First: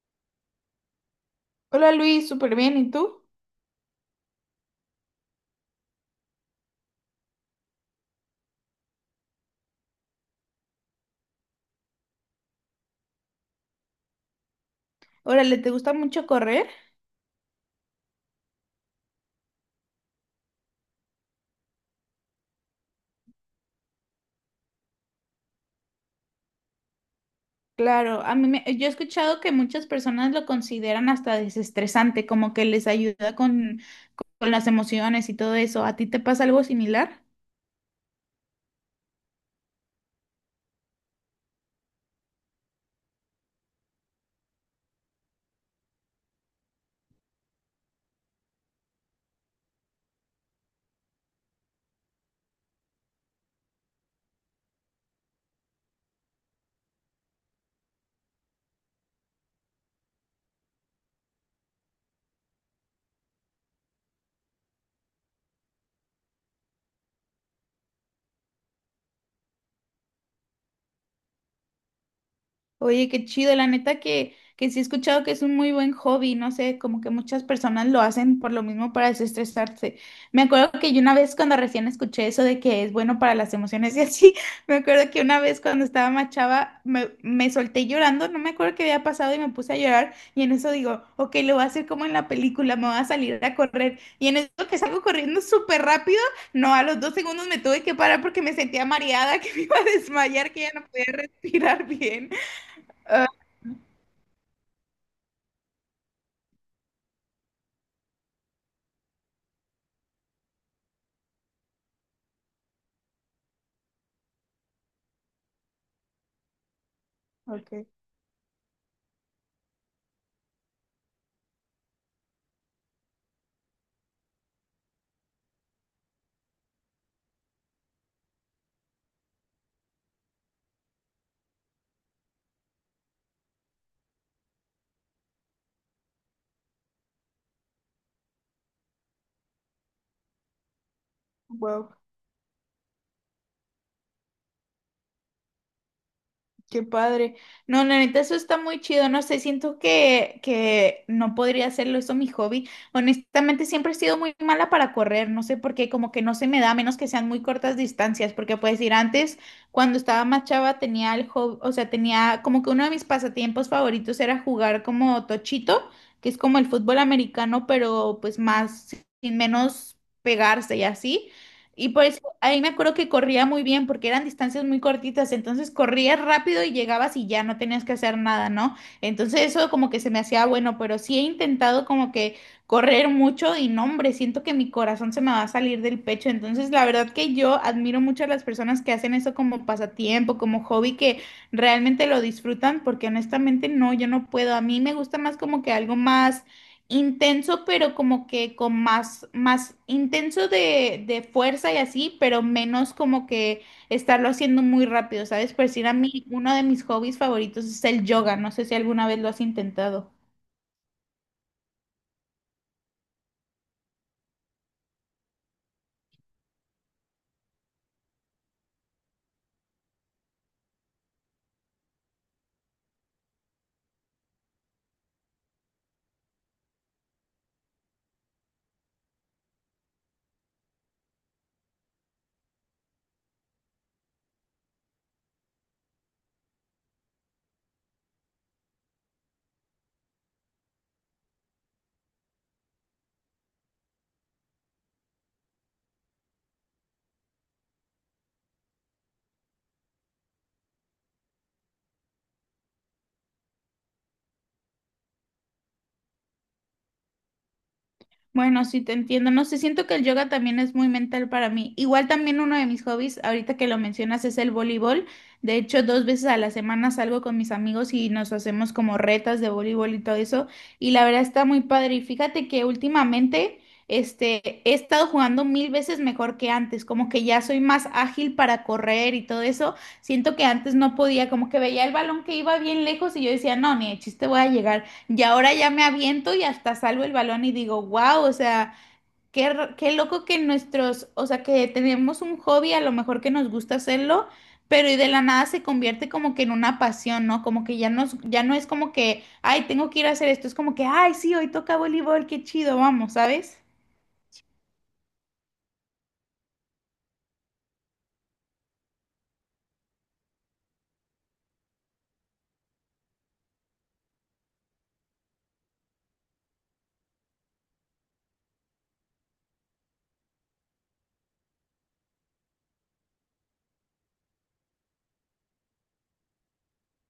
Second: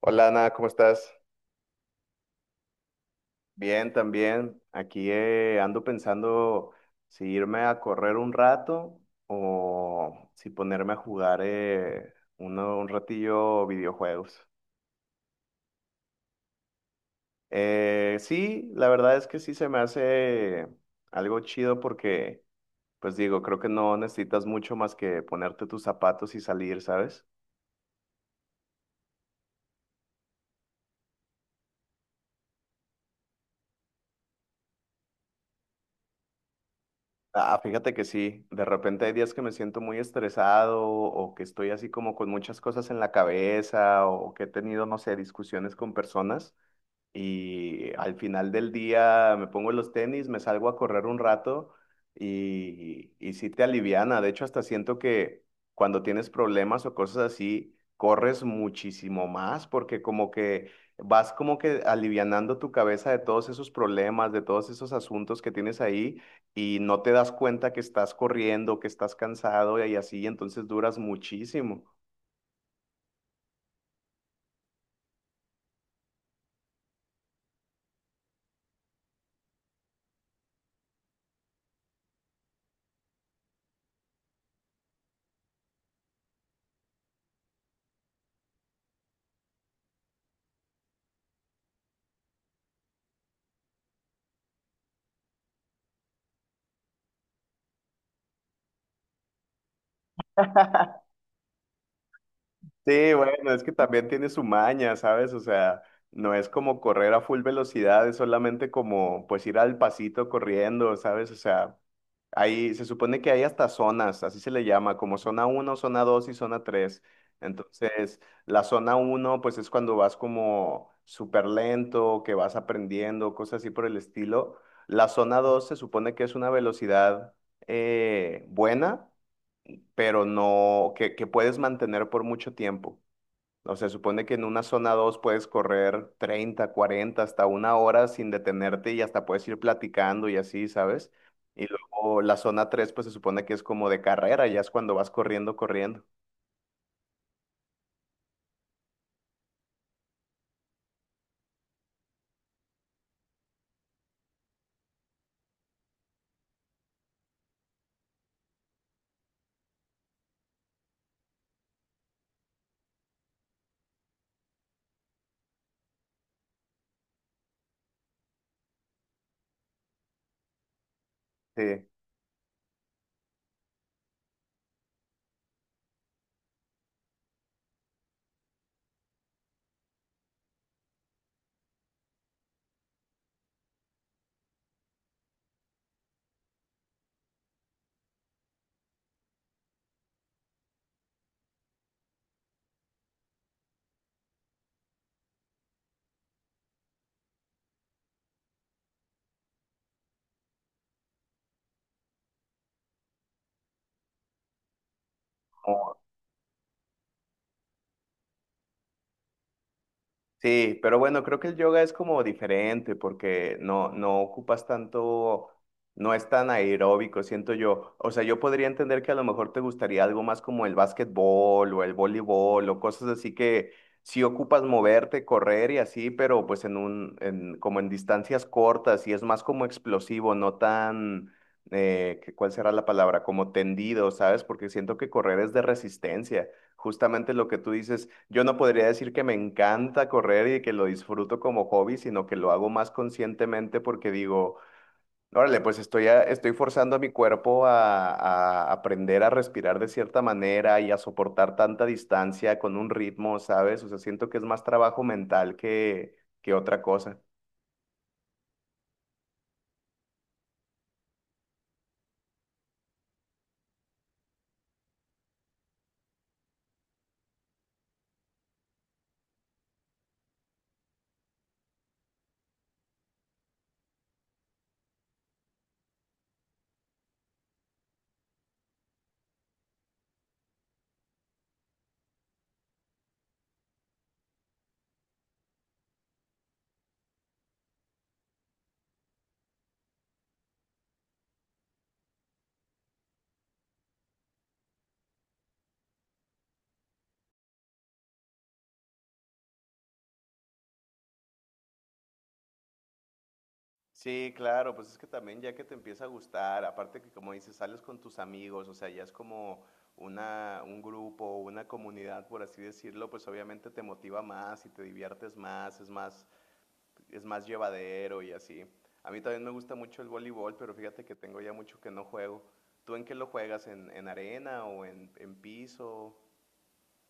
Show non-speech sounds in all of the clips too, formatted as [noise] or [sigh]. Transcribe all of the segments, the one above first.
Hola Ana, ¿cómo estás? Hola Luis, súper bien, ¿y tú? Bien, también. Aquí ando pensando si irme a correr un rato o si ponerme a jugar un ratillo videojuegos. Órale, ¿te gusta mucho correr? Sí, la verdad es que sí se me hace algo chido porque, pues digo, creo que no necesitas mucho más que ponerte tus zapatos y salir, ¿sabes? Claro, yo he escuchado que muchas personas lo consideran hasta desestresante, como que les ayuda con las emociones y todo eso. ¿A ti te pasa algo similar? Ah, fíjate que sí, de repente hay días que me siento muy estresado o que estoy así como con muchas cosas en la cabeza o que he tenido, no sé, discusiones con personas y al final del día me pongo los tenis, me salgo a correr un rato y sí te aliviana. De hecho, hasta siento que cuando tienes problemas o cosas así, corres muchísimo más porque como que vas como que alivianando tu cabeza de todos esos problemas, de todos esos asuntos que tienes ahí y no te das cuenta que estás corriendo, que estás cansado y así, entonces duras muchísimo. Oye, qué chido, la neta que sí he escuchado que es un muy buen hobby, no sé, como que muchas personas lo hacen por lo mismo para desestresarse. Me acuerdo que yo una vez cuando recién escuché eso de que es bueno para las emociones y así, [laughs] me acuerdo que una vez cuando estaba más chava me solté llorando, no me acuerdo qué había pasado y me puse a llorar y en eso digo, ok, lo voy a hacer como en la película, me voy a salir a correr y en eso que salgo corriendo súper rápido, no, a los 2 segundos me tuve que parar porque me sentía mareada, [laughs] que me iba a desmayar, que ya no [laughs] podía respirar bien. Sí, Ah, bueno, es que también tiene su maña, ¿sabes? O sea, no es como correr a full velocidad, es solamente como pues ir al pasito corriendo, ¿sabes? O sea, ahí se supone que hay hasta zonas, así se le llama, como zona uno, zona 2 y zona 3. ok, Entonces, la zona uno, pues es cuando vas como súper lento, que vas aprendiendo, cosas así por el estilo. La zona 2 se supone que es una velocidad buena, pero no, que puedes mantener por mucho tiempo. O sea, supone que en una zona 2 puedes correr 30 40 hasta una hora sin detenerte y hasta puedes ir platicando y así, ¿sabes? Y wow, luego la zona 3 pues se supone que es como de carrera, ya es cuando vas corriendo, corriendo. qué padre. No, la neta, eso está muy chido. No sé, siento que no podría hacerlo eso mi hobby. Honestamente, siempre he sido muy mala para correr. No sé por qué, como que no se me da, a menos que sean muy cortas distancias. Porque puedes decir, antes, cuando estaba más chava, tenía el hobby, o sea, tenía como que uno de mis pasatiempos favoritos era jugar como tochito, que es como el fútbol americano, pero pues más, sin menos pegarse y así. Sí. Y por eso ahí me acuerdo que corría muy bien porque eran distancias muy cortitas, entonces corrías rápido y llegabas y ya no tenías que hacer nada, ¿no? Entonces eso como que se me hacía bueno, pero sí he intentado como que correr mucho y no, hombre, siento que mi corazón se me va a salir del pecho, entonces la verdad que yo admiro mucho a las personas que hacen eso como pasatiempo, como hobby, que realmente lo disfrutan porque honestamente no, yo no puedo, a mí me gusta más como que algo más intenso, pero como que con más intenso de fuerza y así, pero menos como que estarlo haciendo muy rápido, ¿sabes? Por decir a mí, uno de mis hobbies favoritos es el yoga, no sé si alguna vez lo has intentado. Sí, pero bueno, creo que el yoga es como diferente porque no, no ocupas tanto, no es tan aeróbico, siento yo. O sea, yo podría entender que a lo mejor te gustaría algo más como el básquetbol o el voleibol o cosas así que sí ocupas moverte, correr y así, pero pues en un, en, como en distancias cortas y es más como explosivo, no tan, ¿cuál será la palabra? Como tendido, ¿sabes? Porque siento que correr es de resistencia. Justamente lo que tú dices, yo no podría decir que me encanta correr y que lo disfruto como hobby, sino que lo hago más conscientemente porque digo, órale, pues estoy forzando a mi cuerpo a aprender a respirar de cierta manera y a soportar tanta distancia con un ritmo, ¿sabes? O sea, siento que es más trabajo mental que otra cosa. Bueno, sí te entiendo. No sé, siento que el yoga también es muy mental para mí. Igual también uno de mis hobbies, ahorita que lo mencionas, es el voleibol. De hecho, 2 veces a la semana salgo con mis amigos y nos hacemos como retas de voleibol y todo eso. Y la verdad está muy padre. Y fíjate que últimamente, he estado jugando mil veces mejor que antes. Como que ya soy más ágil para correr y todo eso. Siento que antes no podía, como que veía el balón que iba bien lejos y yo decía, no, ni de chiste voy a llegar. Y ahora ya me aviento y hasta salvo el balón y digo, wow, o sea, qué, qué loco que nuestros, o sea, que tenemos un hobby, a lo mejor que nos gusta hacerlo, pero y de la nada se convierte como que en una pasión, ¿no? Como que ya nos, ya no es como que, ay, tengo que ir a hacer esto, es como que, ay, sí, hoy toca voleibol, qué chido, vamos, ¿sabes? Sí, claro, pues es que también ya que te empieza a gustar, aparte que como dices, sales con tus amigos, o sea, ya es como una, un grupo, una comunidad, por así decirlo, pues obviamente te motiva más y te diviertes más, es más, es más llevadero y así. A mí también me gusta mucho el voleibol, pero fíjate que tengo ya mucho que no juego. ¿Tú en qué lo juegas? ¿En arena o en piso?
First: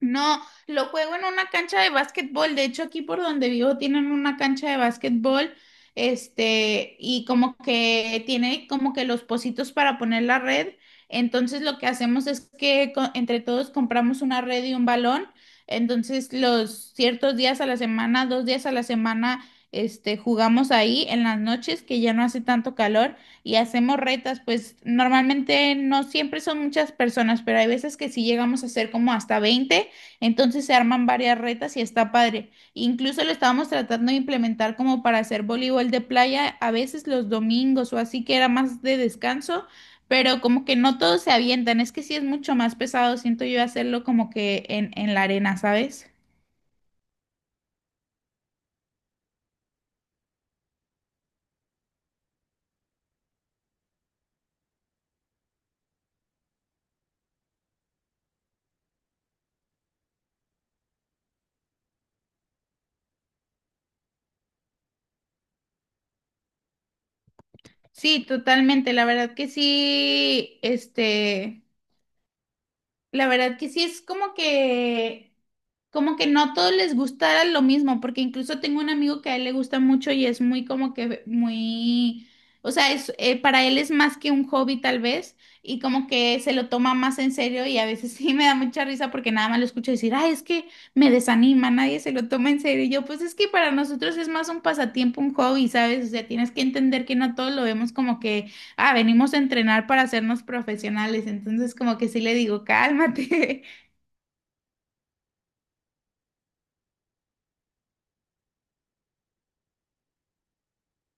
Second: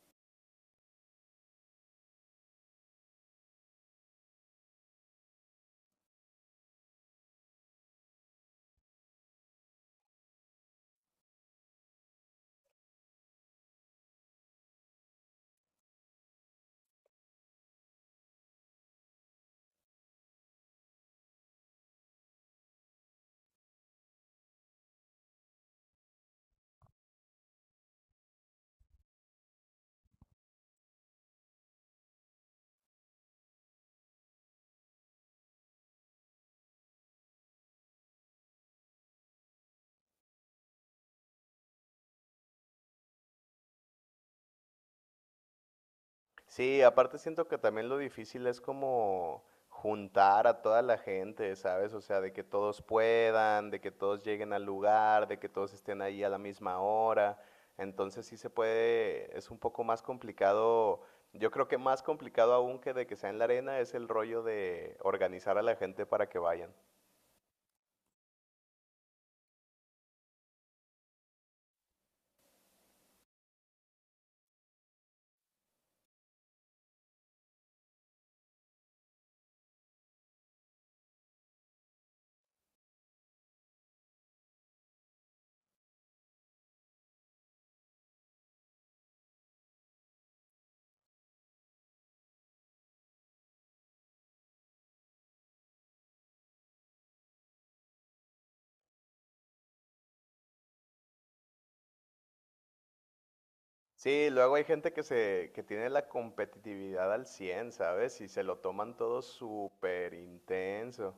No, lo juego en una cancha de básquetbol. De hecho, aquí por donde vivo tienen una cancha de básquetbol. Y como que tiene como que los pocitos para poner la red. Entonces, lo que hacemos es que entre todos compramos una red y un balón. Entonces, los ciertos días a la semana, 2 días a la semana, jugamos ahí en las noches, que ya no hace tanto calor, y hacemos retas. Pues normalmente no siempre son muchas personas, pero hay veces que sí llegamos a ser como hasta 20. Entonces se arman varias retas y está padre. Incluso lo estábamos tratando de implementar como para hacer voleibol de playa a veces los domingos o así que era más de descanso, pero como que no todos se avientan. Es que sí es mucho más pesado, siento yo, hacerlo como que en la arena, ¿sabes? Sí, aparte siento que también lo difícil es como juntar a toda la gente, ¿sabes? O sea, de que todos puedan, de que todos lleguen al lugar, de que todos estén ahí a la misma hora. Entonces sí se puede, es un poco más complicado, yo creo que más complicado aún que de que sea en la arena es el rollo de organizar a la gente para que vayan. Sí, totalmente. La verdad que sí es como que no a todos les gustara lo mismo, porque incluso tengo un amigo que a él le gusta mucho y es muy como que muy, o sea, es, para él es más que un hobby tal vez, y como que se lo toma más en serio y a veces [laughs] sí me da mucha risa porque nada más lo escucho decir, ay, es que me desanima, nadie se lo toma en serio. Y yo, pues es que para nosotros es más un pasatiempo, un hobby, ¿sabes? O sea, tienes que entender que no todos lo vemos como que ah, venimos a entrenar para hacernos profesionales, entonces como que sí le digo, cálmate. [laughs] Sí, luego hay gente que que tiene la competitividad al 100, ¿sabes? Y se lo toman todo súper intenso.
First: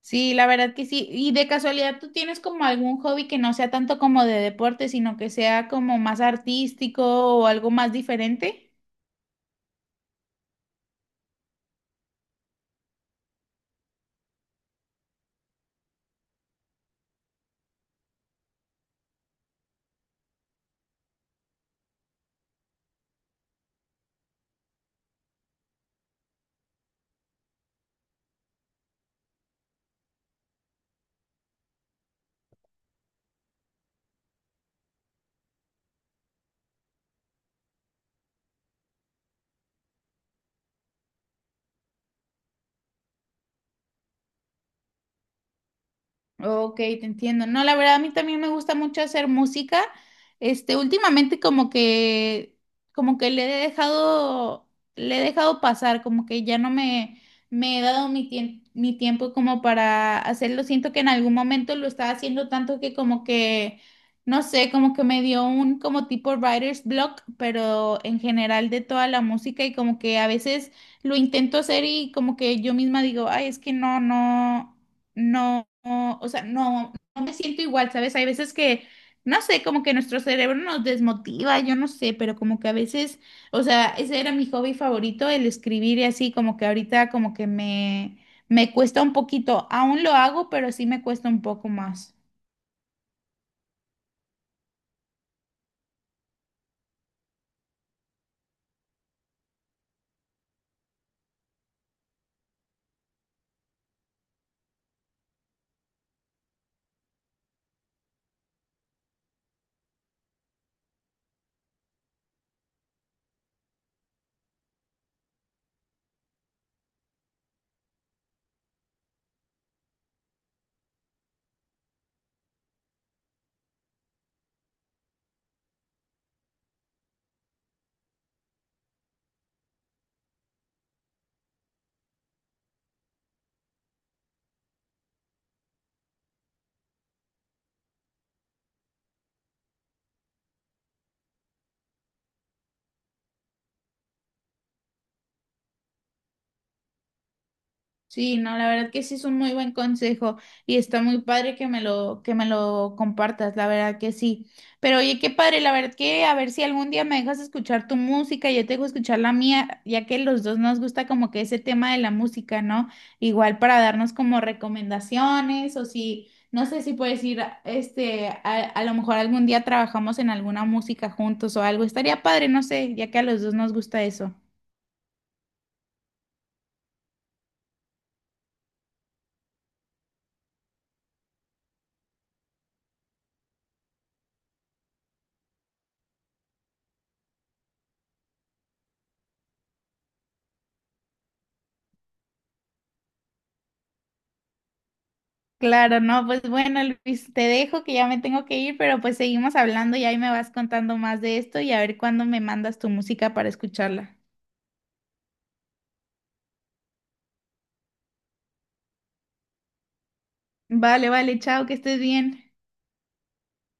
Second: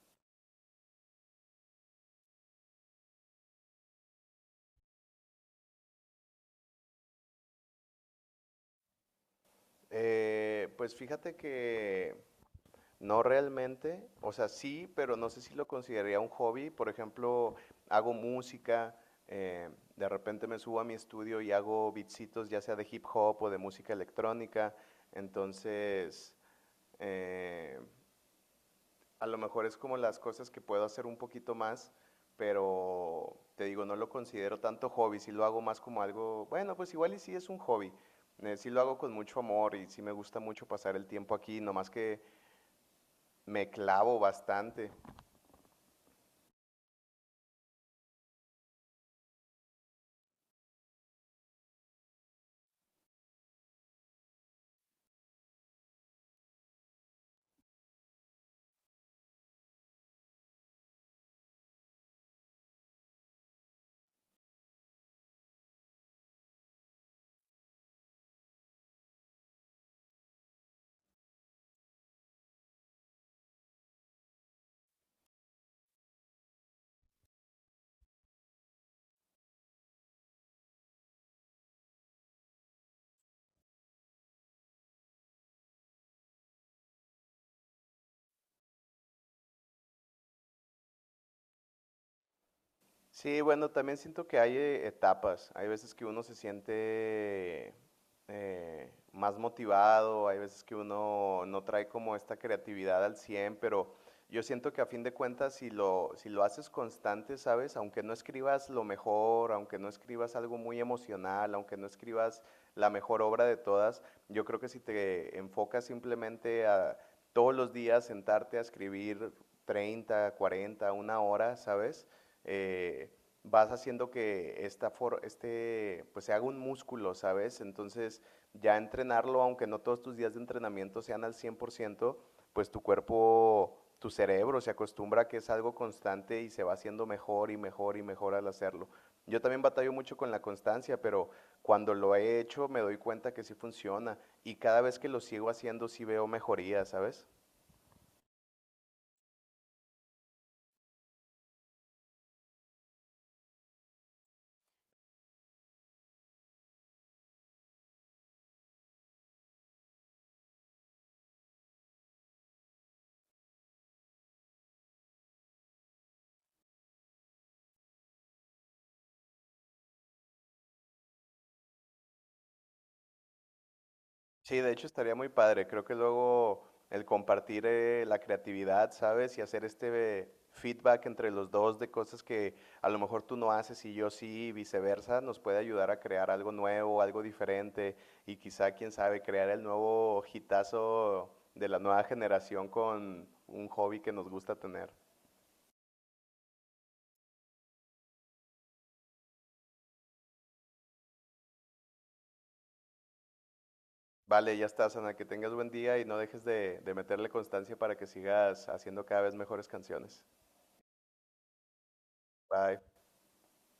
Sí, la verdad que sí. Y de casualidad, ¿tú tienes como algún hobby que no sea tanto como de deporte, sino que sea como más artístico o algo más diferente? Pues fíjate que no realmente, o sea, sí, pero no sé si lo consideraría un hobby. Por ejemplo, hago música, eh, de repente me subo a mi estudio y hago beatsitos, ya sea de hip hop o de música electrónica. Entonces, eh, a lo mejor es como las cosas que puedo hacer un poquito más, pero te digo, no lo considero tanto hobby, si lo hago más como algo, bueno, pues igual y sí es un hobby, sí lo hago con mucho amor y sí me gusta mucho pasar el tiempo aquí, nomás que me clavo bastante. Ok, te entiendo. No, la verdad, a mí también me gusta mucho hacer música. Últimamente como que le he dejado pasar, como que ya no me, me he dado mi tiempo como para hacerlo. Siento que en algún momento lo estaba haciendo tanto que como que, no sé, como que me dio un como tipo writer's block, pero en general de toda la música y como que a veces lo intento hacer y como que yo misma digo, ay, es que no, no no, no, o sea, no, no me siento igual, ¿sabes? Hay veces que, no sé, como que nuestro cerebro nos desmotiva, yo no sé, pero como que a veces, o sea, ese era mi hobby favorito, el escribir y así, como que ahorita como que me cuesta un poquito, aún lo hago, pero sí me cuesta un poco más. Sí, bueno, también siento que hay etapas. Hay veces que uno se siente más motivado, hay veces que uno no trae como esta creatividad al 100. Pero yo siento que a fin de cuentas, si lo haces constante, ¿sabes? Aunque no escribas lo mejor, aunque no escribas algo muy emocional, aunque no escribas la mejor obra de todas, yo creo que si te enfocas simplemente a todos los días sentarte a escribir 30, 40, una hora, ¿sabes? eh, vas haciendo que pues se haga un músculo, ¿sabes? Entonces, ya entrenarlo, aunque no todos tus días de entrenamiento sean al 100% pues tu cuerpo, tu cerebro se acostumbra a que es algo constante y se va haciendo mejor y mejor y mejor al hacerlo. Yo también batallo mucho con la constancia, pero cuando lo he hecho me doy cuenta que sí funciona y cada vez que lo sigo haciendo sí veo mejoría, ¿sabes? Sí, no, la verdad que sí es un muy buen consejo y está muy padre que me lo, compartas, la verdad que sí. Pero oye, qué padre, la verdad que a ver si algún día me dejas escuchar tu música y yo te dejo escuchar la mía, ya que los dos nos gusta como que ese tema de la música, ¿no? Igual para darnos como recomendaciones o si, no sé si puedes ir, a lo mejor algún día trabajamos en alguna música juntos o algo, estaría padre, no sé, ya que a los dos nos gusta eso. Sí, de hecho estaría muy padre. Creo que luego el compartir la creatividad, ¿sabes? Y hacer este feedback entre los dos de cosas que a lo mejor tú no haces y yo sí, y viceversa, nos puede ayudar a crear algo nuevo, algo diferente y quizá, quién sabe, crear el nuevo hitazo de la nueva generación con un hobby que nos gusta tener. Claro, no, pues bueno, Luis, te dejo que ya me tengo que ir, pero pues seguimos hablando y ahí me vas contando más de esto y a ver cuándo me mandas tu música para escucharla. Vale, ya estás, Ana, que tengas buen día y no dejes de meterle constancia para que sigas haciendo cada vez mejores canciones. Vale, vale, chao, que estés bien. Bye.